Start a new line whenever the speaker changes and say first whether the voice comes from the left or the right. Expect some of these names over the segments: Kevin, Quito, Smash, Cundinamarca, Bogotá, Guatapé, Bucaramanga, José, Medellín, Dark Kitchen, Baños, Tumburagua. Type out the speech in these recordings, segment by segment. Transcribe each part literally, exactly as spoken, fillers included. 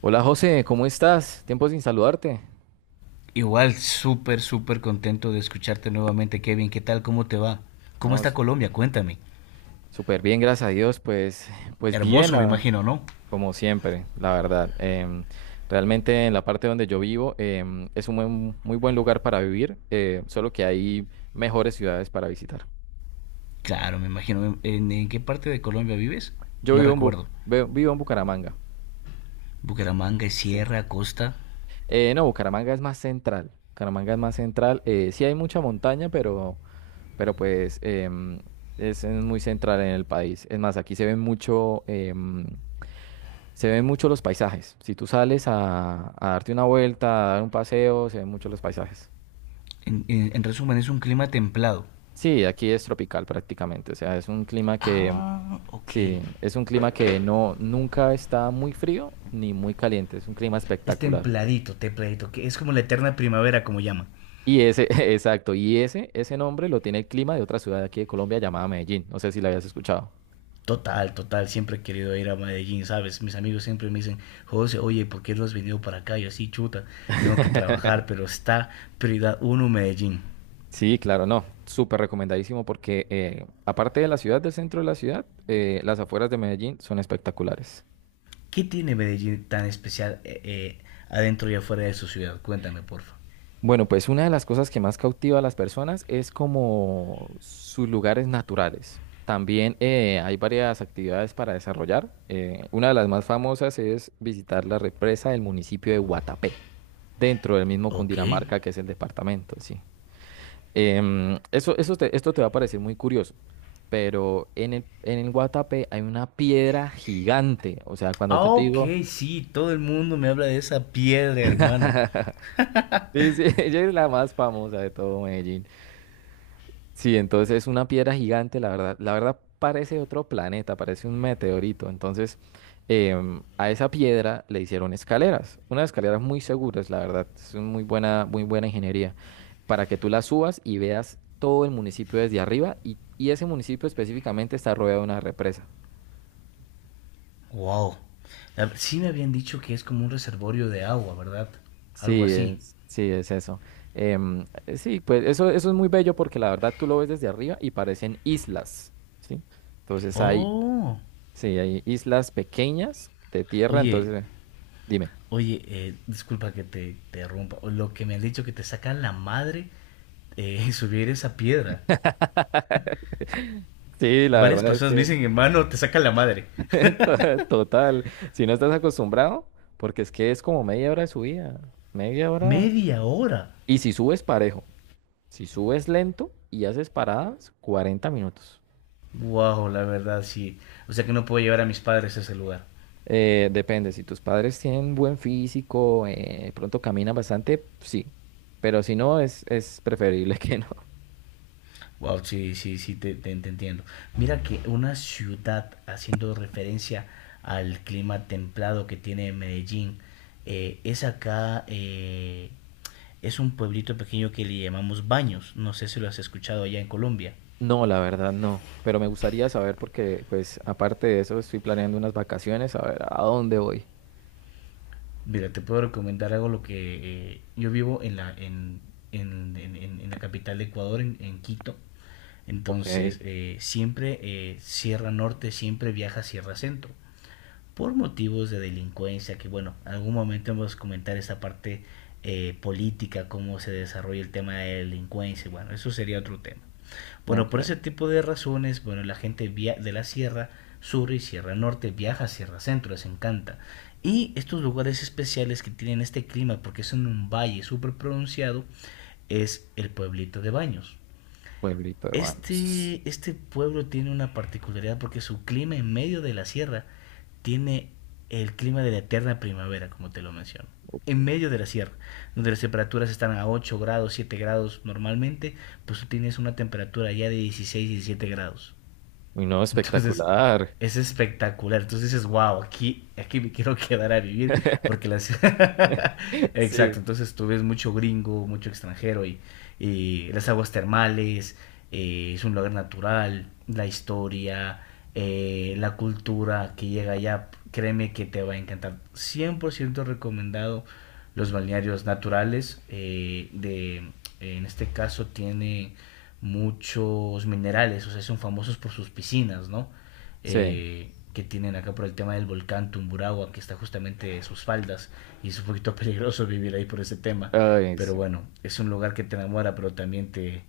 right: Hola José, ¿cómo estás? Tiempo sin saludarte.
left: Igual, súper, súper contento de escucharte nuevamente, Kevin. ¿Qué tal? ¿Cómo te va? ¿Cómo está
right: Vamos,
left: Colombia? Cuéntame.
right: súper bien, gracias a Dios. Pues, pues bien,
left: Hermoso, me
right: la-
left: imagino, ¿no?
right: como siempre, la verdad. Em, realmente en la parte donde yo vivo em, es un buen- muy buen lugar para vivir, eh, solo que hay mejores ciudades para visitar.
left: Claro, me imagino. ¿En, en qué parte de Colombia vives?
right: Yo
left: No
right: vivo en, Bu-
left: recuerdo.
right: ve- vivo en Bucaramanga.
left: ¿Bucaramanga, es
right: Sí.
left: Sierra, Costa?
right: Eh, no, Bucaramanga es más central. Bucaramanga es más central. Eh, sí hay mucha montaña, pero, pero pues em, es, eh, muy central en el país. Es más, aquí se ve mucho. em, Se ven mucho los paisajes. Si tú sales a, a darte una vuelta, a dar un paseo, se ven mucho los paisajes.
left: En, en- en resumen, es un clima templado.
right: Sí, aquí es tropical prácticamente. O sea, es un clima que,
left: Ah, ok.
right: sí, es un clima que no, nunca está muy frío ni muy caliente. Es un clima
left: Es
right: espectacular.
left: templadito, templadito, que es como la eterna primavera, como llaman.
right: Y ese, exacto, y ese, ese nombre lo tiene el clima de otra ciudad de aquí de Colombia llamada Medellín. No sé si la habías escuchado.
left: Total, total, siempre he querido ir a Medellín, ¿sabes? Mis amigos siempre me dicen, "José, oye, ¿por qué no has venido para acá?" Yo así, chuta, tengo que trabajar, pero está prioridad uno Medellín.
right: Sí, claro, no, súper recomendadísimo porque eh, aparte de la ciudad, del centro de la ciudad, eh, las afueras de Medellín son espectaculares.
left: ¿Qué tiene Medellín tan especial, eh, eh, adentro y afuera de su ciudad? Cuéntame, porfa.
right: Bueno, pues una de las cosas que más cautiva a las personas es como sus lugares naturales. También eh, hay varias actividades para desarrollar. Eh, una de las más famosas es visitar la represa del municipio de Guatapé, dentro del mismo
left: Ok.
right: Cundinamarca que es el departamento, sí. Em, eso, eso te- esto te va a parecer muy curioso, pero en el, en el Guatapé hay una piedra gigante. O sea, cuando
left: Ah,
right: yo te
left: ok,
right: digo,
left: sí, todo el mundo me habla de esa piedra, hermano.
right: sí, sí, ella es la más famosa de todo Medellín. Sí, entonces es una piedra gigante, la verdad. La verdad parece otro planeta, parece un meteorito. Entonces, em, a esa piedra le hicieron escaleras, unas escaleras muy seguras, la verdad. Es una muy buena, muy buena ingeniería para que tú la subas y veas todo el municipio desde arriba y, y ese municipio específicamente está rodeado de una represa.
left: Wow. La- Sí me habían dicho que es como un reservorio de agua, ¿verdad? Algo
right: Sí,
left: así.
right: es, sí, es eso. Em, eh, sí, pues eso, eso es muy bello porque la verdad tú lo ves desde arriba y parecen islas, ¿sí? Entonces hay,
left: Oh.
right: sí, hay islas pequeñas de tierra,
left: Oye,
right: entonces eh, dime.
left: Oye, eh, disculpa que te interrumpa. Lo que me han dicho que te sacan la madre, eh, subir esa piedra.
right: Sí, la
left: Varias
right: verdad es
left: personas me
right: que
left: dicen, "Hermano, te sacan la madre."
right: to- total, si no estás acostumbrado, porque es que es como media hora de subida, media hora.
left: Media hora.
right: Y si subes parejo, si subes lento y haces paradas, cuarenta minutos.
left: Wow, la verdad sí. O sea que no puedo llevar a mis padres a ese lugar.
right: Eh, depende, si tus padres tienen buen físico, eh, pronto caminan bastante, sí, pero si no, es, es preferible que no.
left: Wow, sí, sí, sí, te, te- te entiendo. Mira que una ciudad, haciendo referencia al clima templado que tiene Medellín, eh, es acá, eh, es un pueblito pequeño que le llamamos Baños. No sé si lo has escuchado allá en Colombia.
right: No, la verdad no, pero me gustaría saber porque, pues, aparte de eso, estoy planeando unas vacaciones, a ver a dónde voy.
left: Mira, te puedo recomendar algo lo que eh, yo vivo en la, en, en, en- en- en la capital de Ecuador, en, en Quito.
right: Ok.
left: Entonces, eh, siempre eh, Sierra Norte, siempre viaja a Sierra Centro. Por motivos de delincuencia, que bueno, en algún momento vamos a comentar esa parte eh, política, cómo se desarrolla el tema de delincuencia, bueno, eso sería otro tema. Bueno,
right: Ok,
left: por ese tipo de razones, bueno, la gente via de la Sierra Sur y Sierra Norte viaja a Sierra Centro, les encanta. Y estos lugares especiales que tienen este clima, porque son un valle súper pronunciado, es el pueblito de Baños.
right: pueblito de Baños.
left: Este, este pueblo tiene una particularidad porque su clima en medio de la sierra tiene el clima de la eterna primavera, como te lo menciono.
right: Ok.
left: En medio de la sierra, donde las temperaturas están a ocho grados, siete grados normalmente, pues tú tienes una temperatura ya de dieciséis diecisiete grados.
right: Uy, no,
left: Entonces,
right: espectacular.
left: es espectacular. Entonces dices, wow, aquí, aquí me quiero quedar a vivir porque las... Exacto,
right: Sí,
left: entonces tú ves mucho gringo, mucho extranjero y, y las aguas termales, eh, es un lugar natural, la historia, eh, la cultura que llega allá, créeme que te va a encantar. Cien por ciento recomendado los balnearios naturales, eh, de, en este caso tiene muchos minerales, o sea, son famosos por sus piscinas, ¿no?
right: sí.
left: Eh, que tienen acá por el tema del volcán Tumburagua, que está justamente en sus faldas, y es un poquito peligroso vivir ahí por ese tema,
right: Ay,
left: pero
right: sí.
left: bueno, es un lugar que te enamora, pero también te,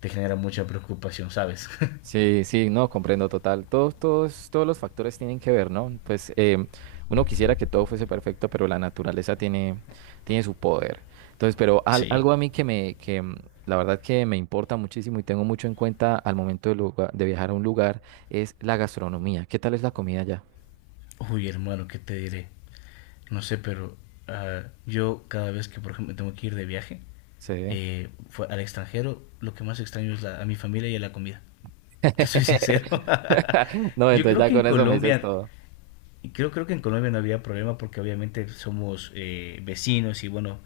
left: te genera mucha preocupación, ¿sabes?
right: Sí, sí, no, comprendo total. Todos, todos, todos los factores tienen que ver, ¿no? Pues em, uno quisiera que todo fuese perfecto, pero la naturaleza tiene, tiene su poder. Entonces, pero al-
left: Sí.
right: algo a mí que me, que mm, la verdad que me importa muchísimo y tengo mucho en cuenta al momento de, lugar- de viajar a un lugar es la gastronomía. ¿Qué tal es la comida allá?
left: Uy, hermano, ¿qué te diré? No sé, pero uh, yo cada vez que, por ejemplo, tengo que ir de viaje,
right: Sí.
left: eh, fue al extranjero, lo que más extraño es la, a mi familia y a la comida. Te soy sincero.
right: No,
left: Yo
right: entonces
left: creo
right: ya
left: que en
right: con eso me dices
left: Colombia,
right: todo.
left: creo, creo que en Colombia no había problema porque obviamente somos eh, vecinos y bueno,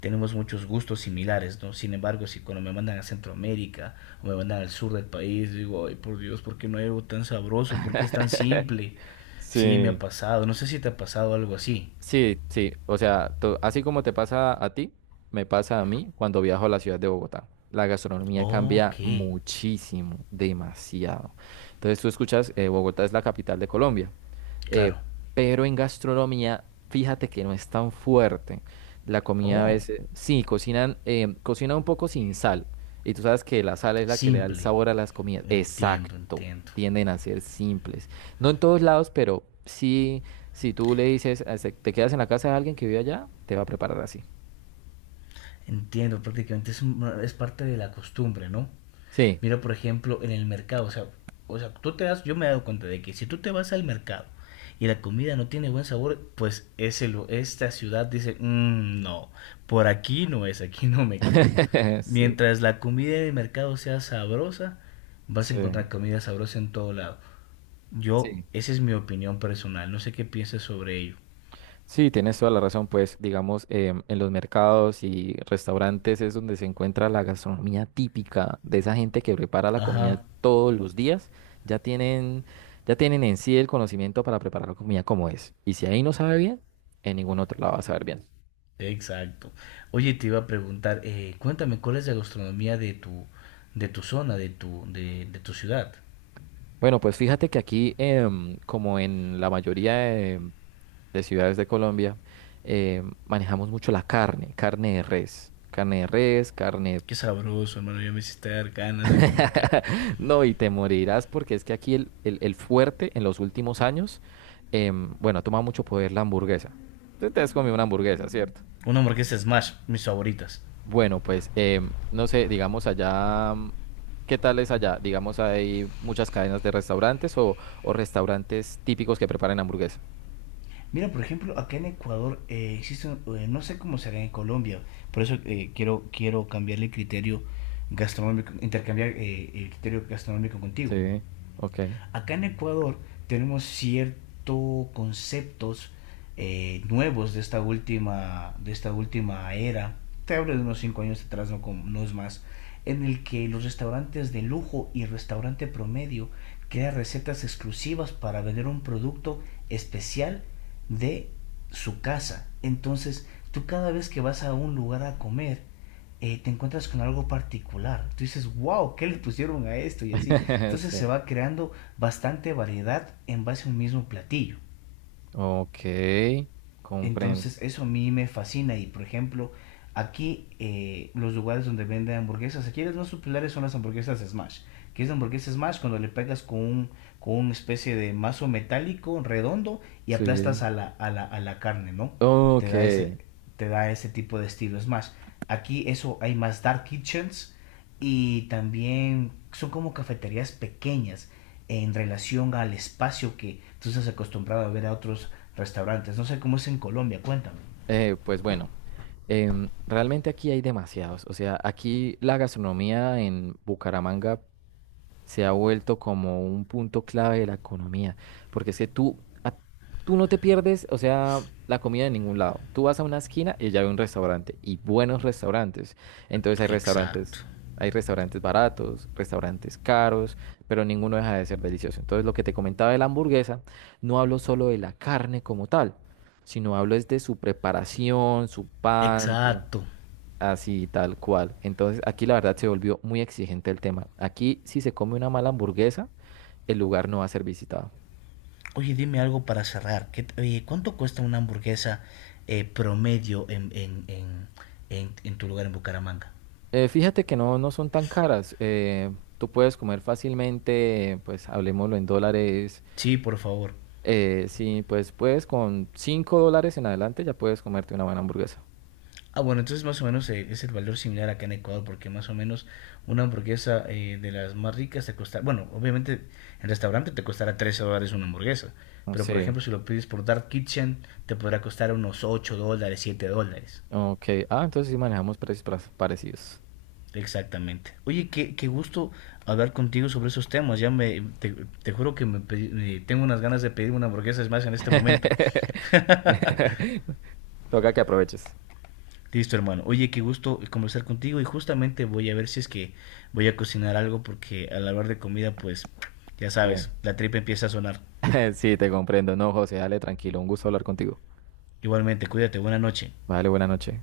left: tenemos muchos gustos similares, ¿no? Sin embargo, si cuando me mandan a Centroamérica o me mandan al sur del país, digo, "Ay, por Dios, ¿por qué no hay algo tan sabroso? ¿Por qué es tan simple?" Sí, me ha
right: Sí.
left: pasado. No sé si te ha pasado algo así.
right: Sí, sí, o sea, to- así como te pasa a ti, me pasa a mí cuando viajo a la ciudad de Bogotá. La gastronomía cambia
left: Ok,
right: muchísimo, demasiado. Entonces tú escuchas, eh, Bogotá es la capital de Colombia, eh,
left: claro.
right: pero en gastronomía, fíjate que no es tan fuerte. La comida a
left: Oh,
right: veces, sí, cocinan, eh, cocinan un poco sin sal. Y tú sabes que la sal es la que le da el
left: simple.
right: sabor a las comidas.
left: Entiendo,
right: Exacto,
left: entiendo.
right: tienden a ser simples. No en todos lados, pero sí. Si tú le dices, eh, se- te quedas en la casa de alguien que vive allá, te va a preparar así.
left: Entiendo, prácticamente es, un- es parte de la costumbre, ¿no?
right: Sí.
left: Mira, por ejemplo, en el mercado, o sea, o sea, tú te das, yo me he dado cuenta de que si tú te vas al mercado y la comida no tiene buen sabor, pues ese, lu- esta ciudad dice, "Mm, no, por aquí no es, aquí no me quedo".
right: Sí,
left: Mientras la comida del mercado sea sabrosa, vas a
right: sí,
left: encontrar comida sabrosa en todo lado. Yo,
right: sí.
left: esa es mi opinión personal, no sé qué piensas sobre ello.
right: Sí, tienes toda la razón, pues digamos, em, en los mercados y restaurantes es donde se encuentra la gastronomía típica de esa gente que prepara la
left: Ajá,
right: comida todos los días. Ya tienen, ya tienen en sí el conocimiento para preparar la comida como es. Y si ahí no sabe bien, en ningún otro lado va a saber bien.
left: exacto. Oye, te iba a preguntar, eh, cuéntame, ¿cuál es la gastronomía de tu, de tu zona, de tu, de, de tu ciudad?
right: Bueno, pues fíjate que aquí, em, como en la mayoría de de ciudades de Colombia, eh, manejamos mucho la carne, carne de res, carne de res, carne...
left: Qué sabroso, hermano. Ya me hiciste dar ganas de comer carne.
right: No, y te morirás porque es que aquí el, el- el fuerte en los últimos años, em, bueno, ha tomado mucho poder la hamburguesa. Tú te has comido una hamburguesa, ¿cierto?
left: Una hamburguesa Smash, mis favoritas.
right: Bueno, pues em, no sé, digamos allá, mm, ¿qué tal es allá? Digamos, hay muchas cadenas de restaurantes o, o restaurantes típicos que preparan hamburguesa.
left: Mira, por ejemplo, acá en Ecuador eh, existe, eh, no sé cómo será en Colombia, por eso eh, quiero, quiero cambiarle el criterio gastronómico, intercambiar eh, el criterio gastronómico contigo.
right: Sí, ok.
left: Acá en Ecuador tenemos ciertos conceptos eh, nuevos de esta última de esta última era. Te hablo de unos cinco años atrás, no, no es más, en el que los restaurantes de lujo y restaurante promedio crean recetas exclusivas para vender un producto especial de su casa. Entonces, tú cada vez que vas a un lugar a comer, eh, te encuentras con algo particular. Tú dices, wow, ¿qué le pusieron a esto? Y así. Entonces se
right: Sí.
left: va creando bastante variedad en base a un mismo platillo.
right: Ok, comprendo.
left: Entonces eso a mí me fascina y por ejemplo aquí eh, los lugares donde venden hamburguesas, aquí las más populares son las hamburguesas Smash. Que es la hamburguesa Smash cuando le pegas con, un, con una especie de mazo metálico redondo y
right: Sí.
left: aplastas a la, a la, a la carne, ¿no? Te
right: Ok,
left: da, ese,
right: eh,
left: te da ese tipo de estilo Smash. Aquí eso hay más Dark Kitchens y también son como cafeterías pequeñas en relación al espacio que tú estás acostumbrado a ver a otros restaurantes. No sé cómo es en Colombia, cuéntame.
right: pues bueno, em, realmente aquí hay demasiados. O sea, aquí la gastronomía en Bucaramanga se ha vuelto como un punto clave de la economía, porque es que tú, a- tú no te pierdes, o sea, la comida de ningún lado. Tú vas a una esquina y ya hay un restaurante, y buenos restaurantes. Entonces hay
left: Exacto,
right: restaurantes, hay restaurantes baratos, restaurantes caros, pero ninguno deja de ser delicioso. Entonces lo que te comentaba de la hamburguesa, no hablo solo de la carne como tal, sino hablo es de su preparación, su pan.
left: exacto.
right: Así, tal cual. Entonces, aquí la verdad se volvió muy exigente el tema. Aquí, si se come una mala hamburguesa, el lugar no va a ser visitado.
left: Oye, dime algo para cerrar. ¿Qué, oye, cuánto cuesta una hamburguesa eh, promedio en, en, en, en, en tu lugar en Bucaramanga?
right: Eh, fíjate que no, no son tan caras. Eh, tú puedes comer fácilmente, pues hablemoslo en dólares.
left: Sí, por favor.
right: Eh, sí, pues puedes con cinco dólares en adelante ya puedes comerte una buena hamburguesa.
left: Ah, bueno, entonces más o menos eh, es el valor similar acá en Ecuador, porque más o menos una hamburguesa, eh, de las más ricas te costará, bueno, obviamente en restaurante te costará trece dólares una hamburguesa,
right: No
left: pero por
right: sé.
left: ejemplo si lo pides por Dark Kitchen te podrá costar unos ocho dólares, siete dólares.
right: Ok. Ah, entonces sí manejamos precios pra- parecidos.
left: Exactamente. Oye, qué, qué gusto hablar contigo sobre esos temas. Ya me, te, te juro que me, pedí- me- tengo unas ganas de pedir una hamburguesa. Es más, en este momento.
right: Toca que aproveches.
left: Listo, hermano. Oye, qué gusto conversar contigo y justamente voy a ver si es que voy a cocinar algo porque al hablar de comida, pues ya sabes,
right: Sí.
left: la tripa empieza a sonar.
right: Sí, te comprendo. No, José, dale tranquilo. Un gusto hablar contigo.
left: Igualmente, cuídate, buena noche.
right: Vale, buena noche